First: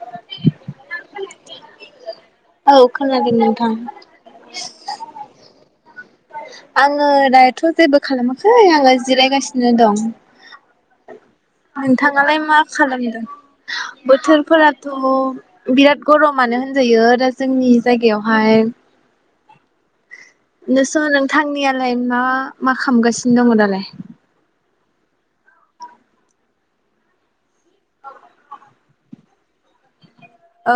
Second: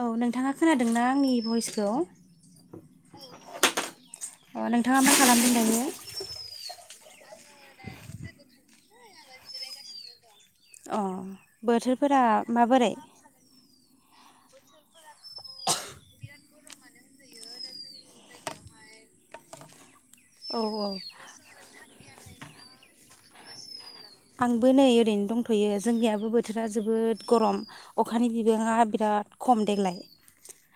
औ नोंथाङा खोनादोंना आंनि भइसखौ औ खोनादों नोंथां अ नोंथाङा मा खालामदों दायो? [unintelligible] थ' जेबो खालामाखै आलाय। जिरायगासिनो दं। अह। नोंथाङालाय मा खालामदों? बोथोरफोराथ' बिराद गरमानो होनजायो दा जोंनि जायगायावहाय। औ औ नोंसो नोंथांनियालाय मा मा खालामगासिनो दङ दालाय? आंबो नै ओरैनो दंथ'यो जोंनियाबो बोथोरा जोबोद गरम अखानि बिबाङा बिराद खम देग्लाय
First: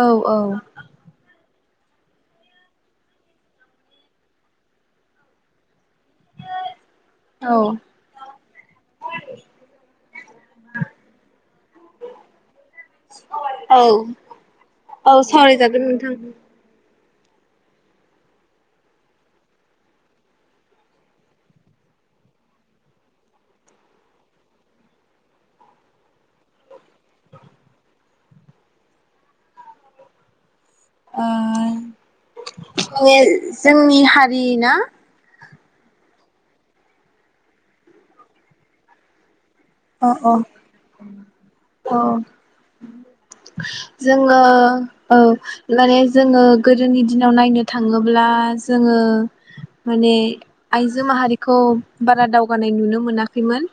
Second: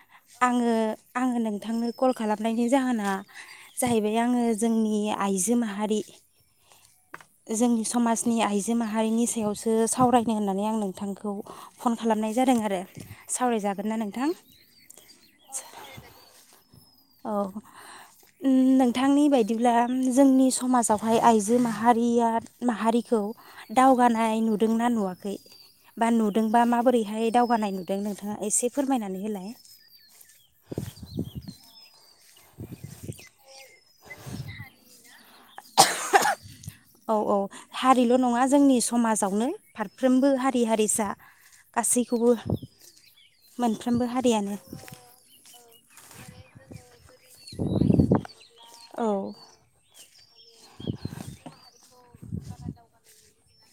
औ औ आङो आङो नों नोंथांनो कल खालामनायनि जाहोना जाहैबाय आङो जोंनि आइजो माहारि औ जोंनि समाज आइजो माहारिनि सायावसो सावरायनो होननानै आं नोंथांखौ फन खालामनाय जादों आरो औ सावरायजागोन ना नोंथां औ सावरायजागोन नोंथां। औ उम नोंथांनि बायदिब्ला उम जोंनि समाजावहाय आइजो माहारिया माहारिखौ दावगानाय नुदोंना नुवाखै बा नुदोंबा माबोरैहाय दावगानाय नुदों नोंथाङा एसे फोरमायनानै होलाय ओ औ जोंनि नि हारि ना [unintelligible] औ औ हारिल' नङा जोंनि समाजावनो औ फारफ्रोमबो औ हारि हारिसा औ गासैखौबो मोनफ्रोमबो जोङो हारियानो औ माने जोङो गोदोनि दिनाव नायनो थाङोब्ला जोङो औ माने आइजो माहारिखौ बारा दावगानाय नुनो मोना खैमोन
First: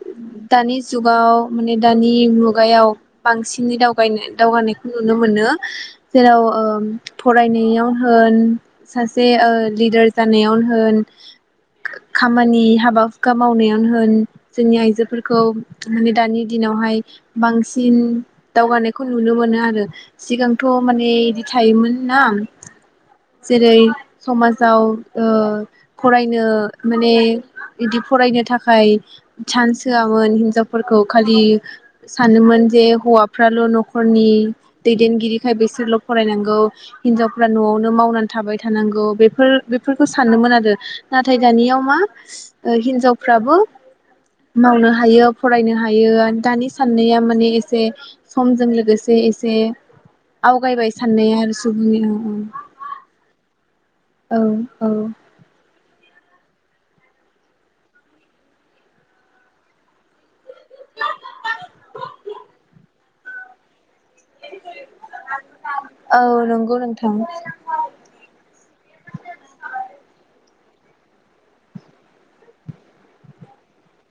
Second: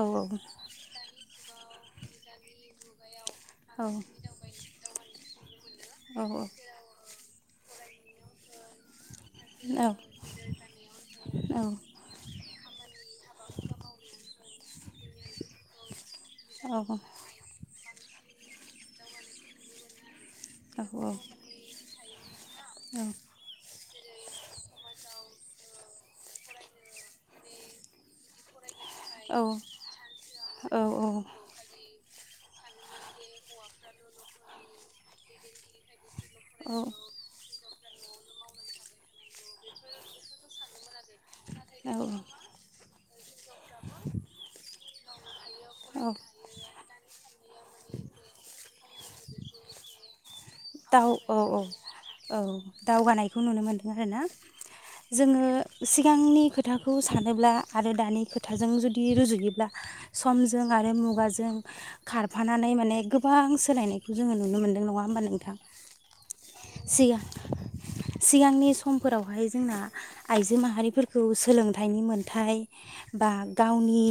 औ दानि जुगाव माने दानि मुगायाव बांसिनै औ दावगायनो दावगानायखौ नुनो मोन मोनो औ जेराव ओ फरायनायाव होन सासे औ लिदार जानायावनो होन औ औ खामानि हाबा हुखा मावनायावनो होन जोंनि आइ फोरखौ माने दानि दिनावहाय बांसि सिन दावगानायखौ नुनो मोनो आरो सिगांथ' माने बिदि थायोमोन ना जेरै समाजाव ओ फरायनो माने इदि फरायनो थाखा खाय सान्स होआमोन हिनजावफोरखौ खालि सानोमोन जे हौवाफ्राल' न'खरनि दैदेनगिरिखाय बिसोरल' फरायनांगौ हिनजावफ्रा न'आवनो मावनानै थाबाय थानांगौ बेफोर बेफोरखौ सानदोंमोन आरो नाथाय दानियाव मा औ ओ हिनजाव फ्राबो [inaudible] मावनो हायो फरायनो औ हायो दानि साननाया माने एसे समजों लोगोसे एसे आवगायबाय दाव औ साननाया औ बिसोरनियाव औ दावगानायखौ नुनो मोनदों आरोना औ औ औ जोङो सिगांनि खोथाखौ सानोब्ला आरो दानि खोथाजों जुदि रुजुयोब्ला समजों आरो मुगाजों खारफानानै माने गोबां सोलायनाय जोङो नुनो मोन नङा होमबा नोंथां औ नंगौ नोंथां। सिगां सिगांनि समफोरावहाय जोंना आइजो माहारिफोरखौ सोलोंथाइनि मोनथाय बा गावनि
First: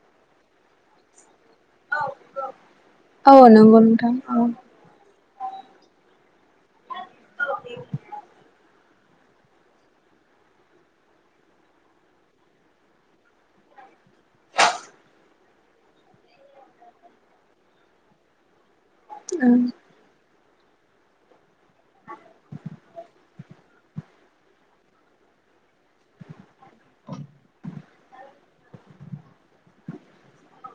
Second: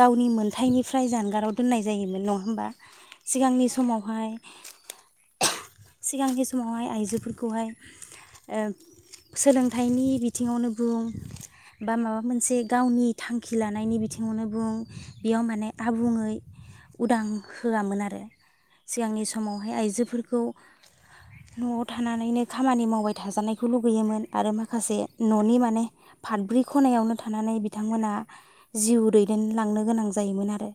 गावनि मोनथायाइनिफ्राय जानगाराव दोननाय जायोमोन नङा होमबा औ सिगांनि नंगौ नोंथां समावहाय औ सिगांनि समावहाय आइजोफोरखौहाय ओ सोलोंथाइनि बिथिङावनो बुं बा माबा मोनसे गावनि थांखि लानायनि बिथिङावनो बुं बेयाव माने आबुङै उदां होआमोन आरो सिगांनि समावहाय आइजोफोर खौ न'आव थानानैनो खामानि मावबाय थाजानायखौ लुगैयोमोन आरो माखासे न'नि माने फाथब्रै खनायावनो थानानै बिथांमोनहा जिउ दैदेनलांनो गोनां जायोमोन आरो।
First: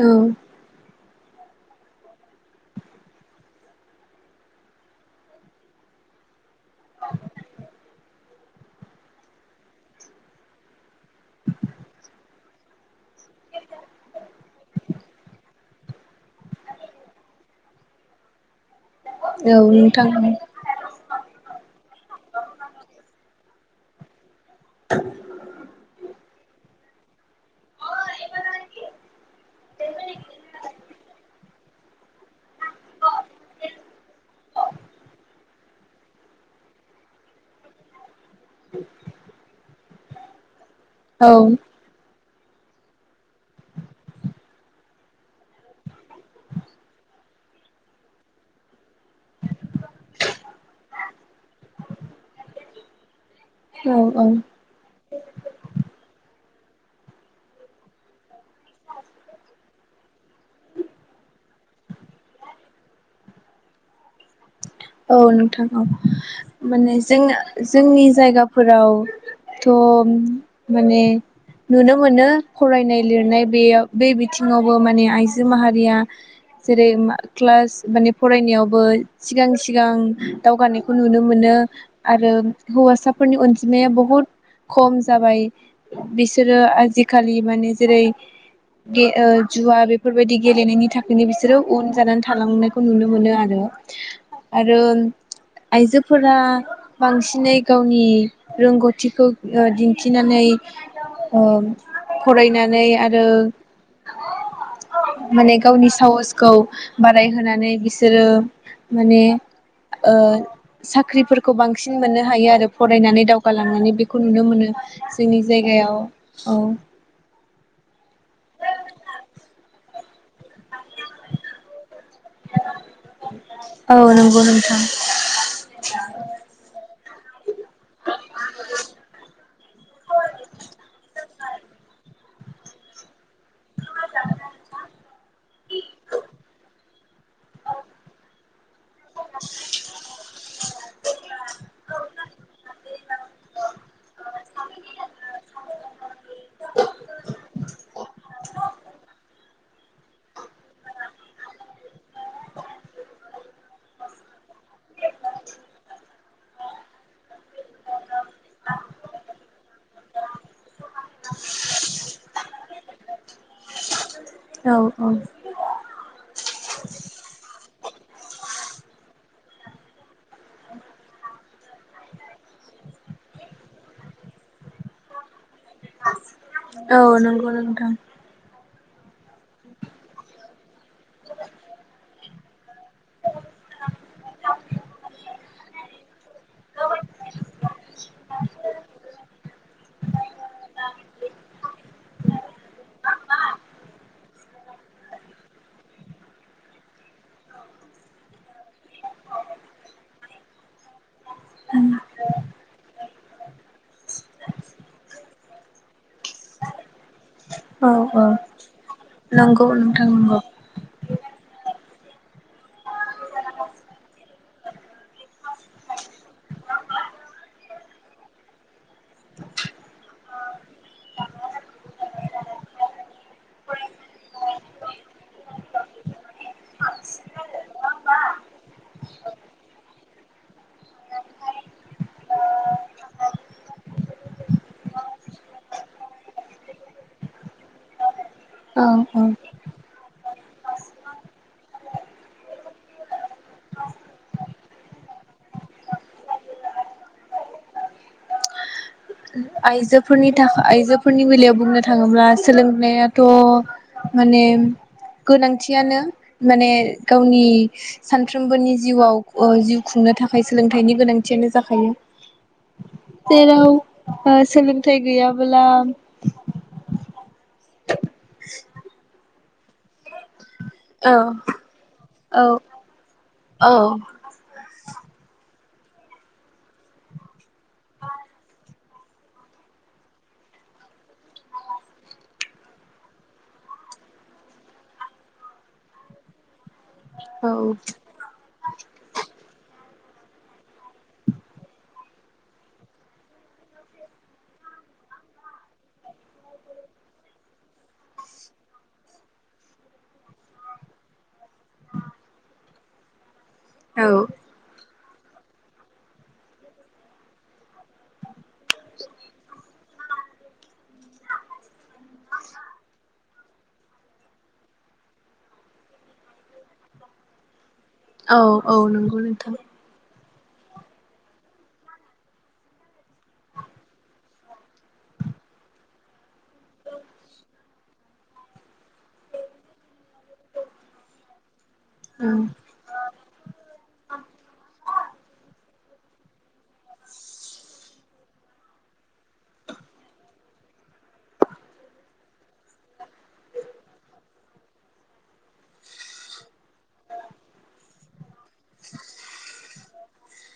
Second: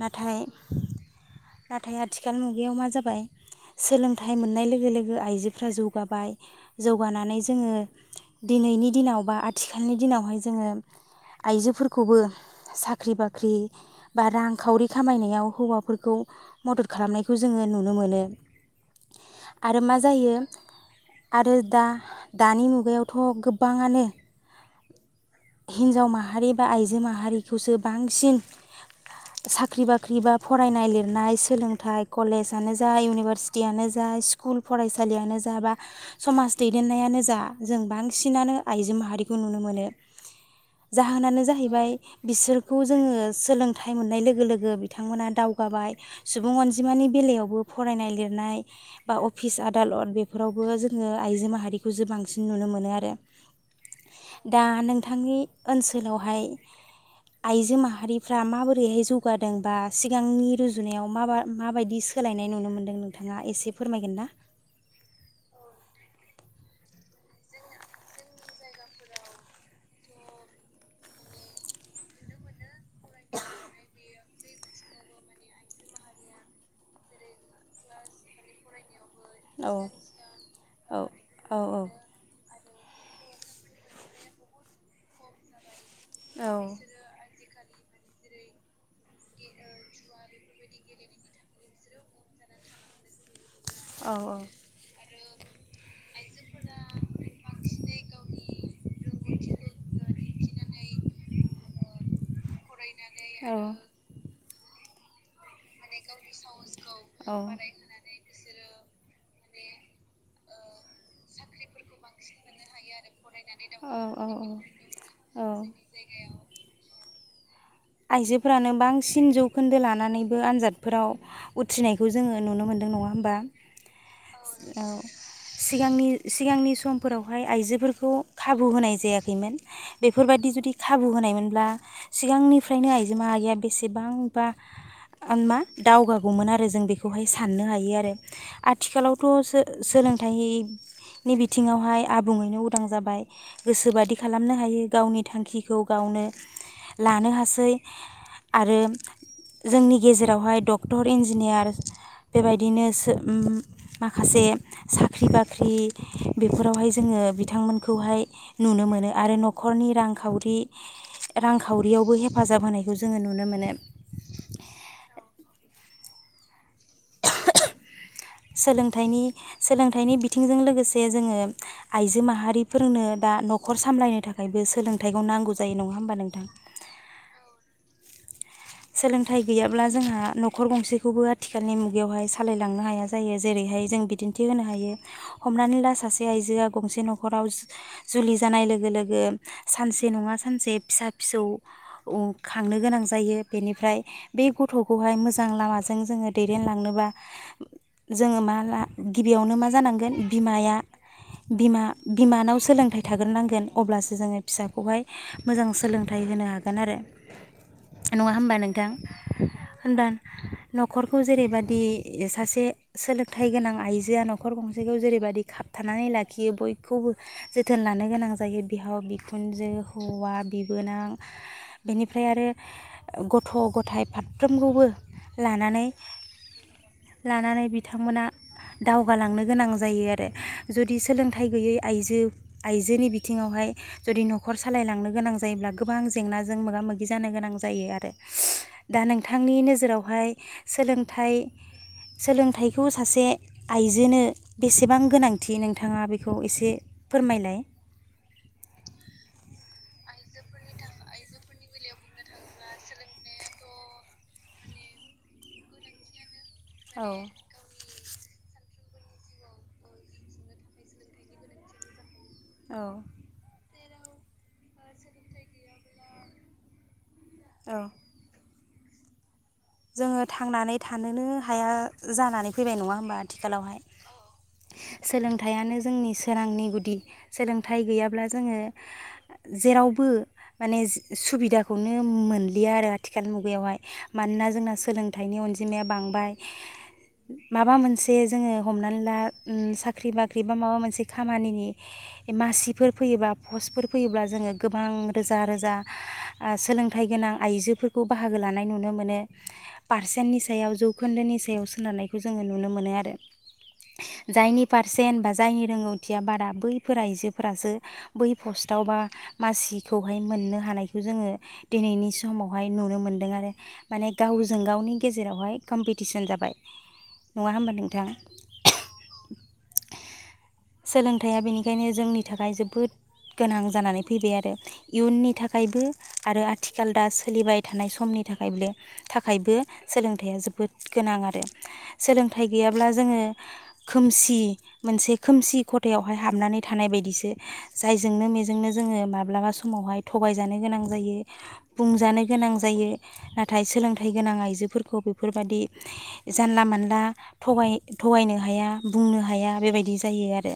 औ नाथाय आथिखाल मुगायाव मा जाबाय सोलोंथाइ मोननाय लोगो लोगो आइजोफ्रा जौगाबाय जौगानानै जोङो दिनैनि दिनाव बा आथिखालनि दिनावहाय जोङो आइजोफोरखौबो साख्रि बाख्रि बा रांखावरि खामायनायाव हौवाफोरखौ मदद खालामनायखौ जोङो नुनो मोनो। औ आरो मा नोंथां जायो आरो दा-दानि मुगायावथ' गो बाङानो हिनजाव माहारि बा आइजो माहारिखौसो बांसिन साख्रि बाख्रि बा फरायनाय लिरनाय सोलोंथाइ कलेजानो जा इउनिभारसिटि यानो जा स्कुल फरायसालियानो जा बा समाज दैदेननायानो जा जों बां सिनानो आइजो माहारिखौ नुनो मोनो। औ जाहोनानो जाहैबाय बिसोरखौ जोङो सोलोंथाइ मोननाय लोगो लोगो बिथांमोना दावगाबाय सुबुं अनजिमानि बेलायावबो फरायनाय लिर नाय बा अफिस दालत बेफोरावबो जोङो आइजो माहारिखौ जो बांसिन नुनो मोनो आरो औ औ दा नोंथांनि ओनसोलावहाय आइजो माहारि फ्रा माबोरैहाय जौगादों बा सिगांनि रुजुनायाव माब माबायदि सोलायनाय नुनो मोन्दों नों ङा एसे फोरमायगोन ना? औ नोंथां औ माने जों जोंनि जायगाफोरावथ' माने नुनो मोनो फरायनाय लिरनाय बेयाव बे बिथिङावबो माने आइजो माहारिया जेरै क्लास माने फरायनायावबो सिगां औ सिगां दावगानायखौ औ नुनो मोनो औ आरो हौवासाफोरनि अनजिमाया बहुत खम जाबाय। औ बिसोरो आजिखालि माने जेरै दे जुवा बेफोरबायदि गेलेनायनि थाखायनो बिसोरो उन जानानै थालांनायखौ नुनो मोनो आरो। औ औ। [inaudible] आइजो फोरा बांसिनै गावनि रोंगौथिखौ दिन्थिना नै ओ फरायनानै आरो [inaudible] माने गावनि साहसखौ बारायहोनानै बिसोरो माने ओ ओ साख्रिफोरखौ बांसिन मोननो हायो आरो। फरायनानै दावगालांनानै औ बेखौ औ नुनो औ मोनो जोंनि औ जायगायाव। औ आइजोफोरानो बांसिन जौखोन्दो लानानै आनजादफोराव उथ्रिनायखौ जोङो नुनो मोनदों नङा होमबा। औ नंगौ नोंथां सिगांनि सिगांनि सम फोरावहाय आइजोफोरखौ खाबु होनाय जायाखैमोन। बेफोरबायादि जुदि खाबु होनायमोनब्ला सिगांनि फ्रायनो आइजो माहारिया बेसेबांबा मा दावगागौमोन आरो जों बेखौहाय साननो हायो आरो। आथिखालावथ' सो सोलोंथाइ नि बिथिङावहाय आबुङैनो उदां जाबाय। गोसोबादि खालामनो हायो गावनि थांखिखौ गावनो लानो हा सै आरो जोंनि गेजेरावहाय डक्टर इन्जिनियार बेबायदिनो सो माखासे साख्रि बाख्रि बेफोरावहाय जोङो बिथांमोनखौहाय नुनो मोनो। आरो न'खरनि रांखावरि रांखावरियावबो हेफा हेफाजाब होनायखौ जोङो नुनो मोनो। औ औ। सोलोंथाइनि सोलोंथाइनि बिथिंजों लोगोसे जोङो आइजो माहारिफोरनो दा न'खर सामलायनो थाखायबो सोलोंथाइखौ नांगौ जायो नङा होमबा नोंथां। औ नंगौ नोंथां। सोलोंथाइ गैयाब्ला जोंहा न'खर गंसेखौबो आथिखालनि मुगायावहाय सालायलांनो हाया जायो। जेरैहाय जों बिदिन्थि होनो हायो हमनानै ला सासे आइजोआ गंसे न'खराव जुलि जानाय लोगो लोगो सानसे नङा सानसे फिसा फिसौ खांनो गोनां जायो। बेनिफ्राय बे गथ'खौहाय मोजां लामाजों जोङो दैदेनलांनोबा जोङो मा गिबियावनो मा जानांगोन बिमाया बिमा बिमानाव सोलोंथाइ थाग्रोनांगोन अब्लासो जोङो फिसाखौहाय मोजां सोलोंथाइ होनो हागोन आरो। औ औ नङा होमबा नोंथां नंगौ होमबा नोंथां नंगौ। न'खरखौ जेरैबदि सासे सोलोंथाइ गोनां आइजोआ न'खर गंसेखौ जेरैबादि खाबथानानै लाखियो। बयखौबो जोथोन लानो गोनां जायो। बिहाव बिखुनजो हौवा बिबोनां बेनिफ्राय आरो गथ' गथाइ फारफ्रोमखौबो लानानै लानानै बिथांमोना दावगालांनो गोनां जायो आरो जुदि सोलोंथाइ गैयै आइजो आइजोनि बिथिङावहाय जुदि न'खर सालायलांनो गोनां जायोब्ला गोबां जेंनाजों मोगा मोगि जानो गोनां जायो आरो। दा औ औ नोंथांनि नोजोरावहाय सोलोंथाइ सोलोंथाइखौ सासे आइजोनो बेसेबां गोनांथि नोंथाङा बेखौ एसे फोरमायलाय। आइजोफोरनि थाखाय आइजोफोरनि बेलायाव बुंनो थाङोब्ला सोलोंनायाथ' माने गोनांथियानो माने औ गावनि सानफ्रोमबोनि जिउआव ओ जिउ खुंनो थाखाय सोलोंथाइनि गोनांथियानो जाखायो। औ जेराव ओ सोलोंथाइ गैयाबोला औ। जोङो थांनानै औ थानोनो हाया औ जानानै फैबाय नङा होनबा औ आथिखालावहाय सोलों सोलोंथाइनो जोंनि सोरांनि गुदि सोलोंथाइ गैयाब्ला जोङो जेरावबो माने सुबिदाखौनो मोनलिया आरो आथिखाल मुगायावहाय मानोना ज जोंना सोलोंथाइनि अनजिमाया बांबाय, माबा औ मोनसे जोङो हमनानै ला ओ साख्रि बाख्रि बा माबा मोनसे खामानिनि मासिफोर फैयोबा पस्टफोर फैयोब्ला जोङो गोबां रोजा रोजा, आ सोलोंथाइ गोनां आइजोफोरखौ बाहागो लानाय नुनो मोनो। पारसेन्टनि सायाव जौखोन्दोनि सायाव सोनारनायखौ जोङो नुनो मोनो आरो। औ जायनि पारसेन्ट बा जायनि रोंगौथिया बारा बैफोर आइजोफोरासो बै पस्टआव बा मासिखौहाय मोननो हानायखौ जोङो दिनैनि समावहाय नुनो मोनदों आरो। माने गावजों गावनि गेजेरावहाय कम्पिटिसन जाबाय, नङा होमबा? नों औ औ नंगौ नोंथां सोलोंथायाइया बेनिखायनो जोंनि थाखाय जोबोद गोनां जानानै फैबाय आरो। इयुननि थाखायबो आरो आथिखाल दा सोलिबाय थानाय समनि थाखायबो। थाखायबो सोलोंथाइया जोबोद गोनां आरो। औ सोलोंथाइ गैयाब्ला जोङो खोमसि मोनसे खोमसि खथायावहाय हाबनानै थानाय बायदिसो। जायजोंनो मेजोंनो जोङो माब्लाबा समावहाय थगायजानो गोनां जायो बुंजानो गोनां जायो ना नाथाय सोलोंथाइ गोनां आइजोफोरखौ बेफोरबायाददि जानला मानला थगाय थगायनो हाया बुंनो हाया बेबायदि जायो आरो।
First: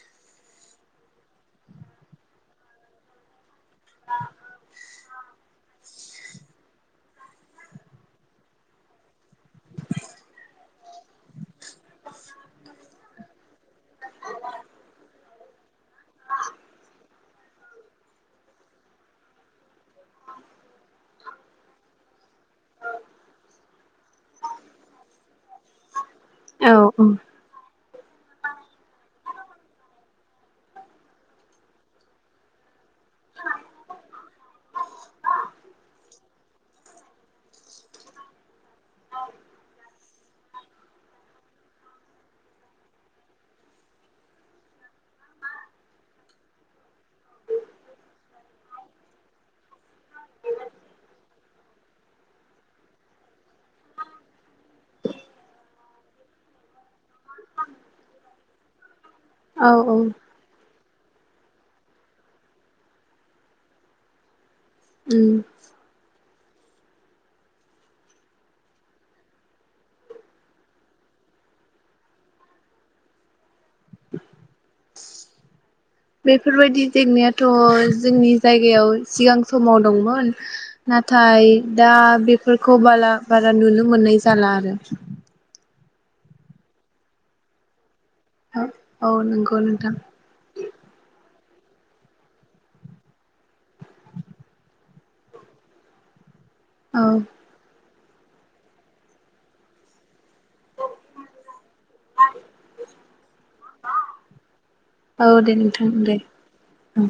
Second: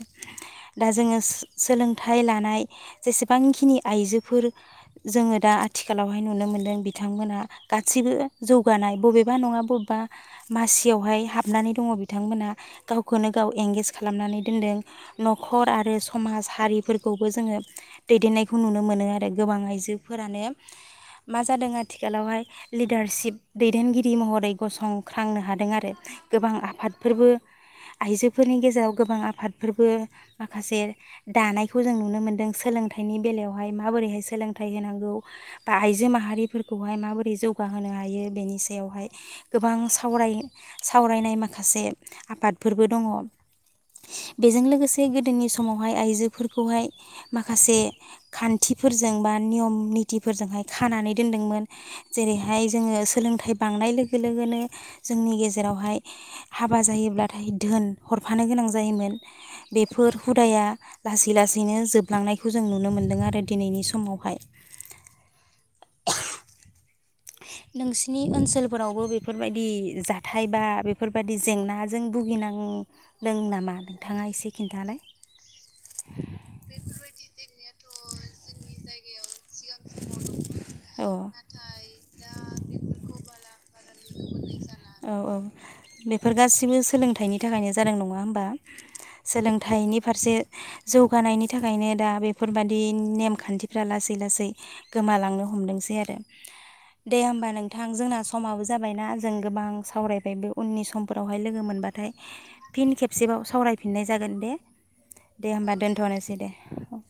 दा जोङो सोलोंथाइ लानाय जेसेबांखिनि आइजोफोर जोङो दा आथिखालावहाय नुनो मोनदों, बिथांमोना गासैबो जौगानाय बबेबा नङा बबेबा मासियावहाय हाबनानै दङ बिथांमोनहा। गावखौनो गाव एंगेज खालामनानै दोनदों नखर आरो समाज हारिफोरखौबो जोङो दैदेननायखौ नुनो मोनो आरो गोबां आइजोफोरानो मा जादों आथिखालावहाय लिडारशिप दैदेनगिरि महरै गसंख्रांनो हादों। आरो गोबां औ आफादफोरबो आइजोफोरनि गेजेराव गोबां आफादफोरबो, माखासे दानायखौ जों नुनो मोनदों सोलोंथाइनि बेलायावहाय माबोरैहाय सोलोंथाइ होनांगौ, बा आइजो माहारिफोरखौहाय माबोरै जौग जौगा होनो हायो बेनि सायावहाय गोबां सावराय सावरायनाय माखासे आफादफोरबो दङ। बेजों लोगोसे गोदोनि समावहाय आइजोफोरखौहाय माखासे खान्थिफोरजों बा नियम नितिफोरजोंहाय खानानै दोनदोंमोन। जेरैहाय जोङो सोलोंथाइ बांनाय लोगो लोगोनो, जोंनि गेजेरावहाय हाबा जायोब्ला नाथाय, धोन हरफानो गोनां जायोमोन औ औ बेफोर हुदाया लासै लासैनो जोबलांनायखौ जों नुनो मोन्दों आरो दिनैनि समावहाय। उ नों सिनि ओनसोलफोरावबो बेफोरबायदि जाथाय बा बेफोरबायदि जेंनाजों भुगिनांदों नामा? नोंथाङा एसे खिन्थालाय। बेफोर बायदि जेंनायाथ जोंनि जायगायाव सिगां समाव दंमोन। नाथाय दा बेफोरखौ बाला बारा नुनो मोननाय जाला आरो। औ औ बेफोर गासिबो सोलोंथाइनि थाखायनो जादों नङा नङा होनबा? औ नंगौ नोंथां सोलोंथाइनि फारसे जौगानायनि थाखाय थाखायनो दा बेफोरबायादि नेम खान्थिफ्रा लासै लासै गोमालांनो हमदोंसै आरो। औ दे होमबा नोंथां। ओ जोंना समाबो जाबायना जों गोबां सावरायबाय। ओमफ्राय बे उननि समफोरावहाय लोगो मोनबाथाय फिन खेबसेबाव सावरायफिननाय जागोन दे दे होमबा दोनथनोसै दे। औ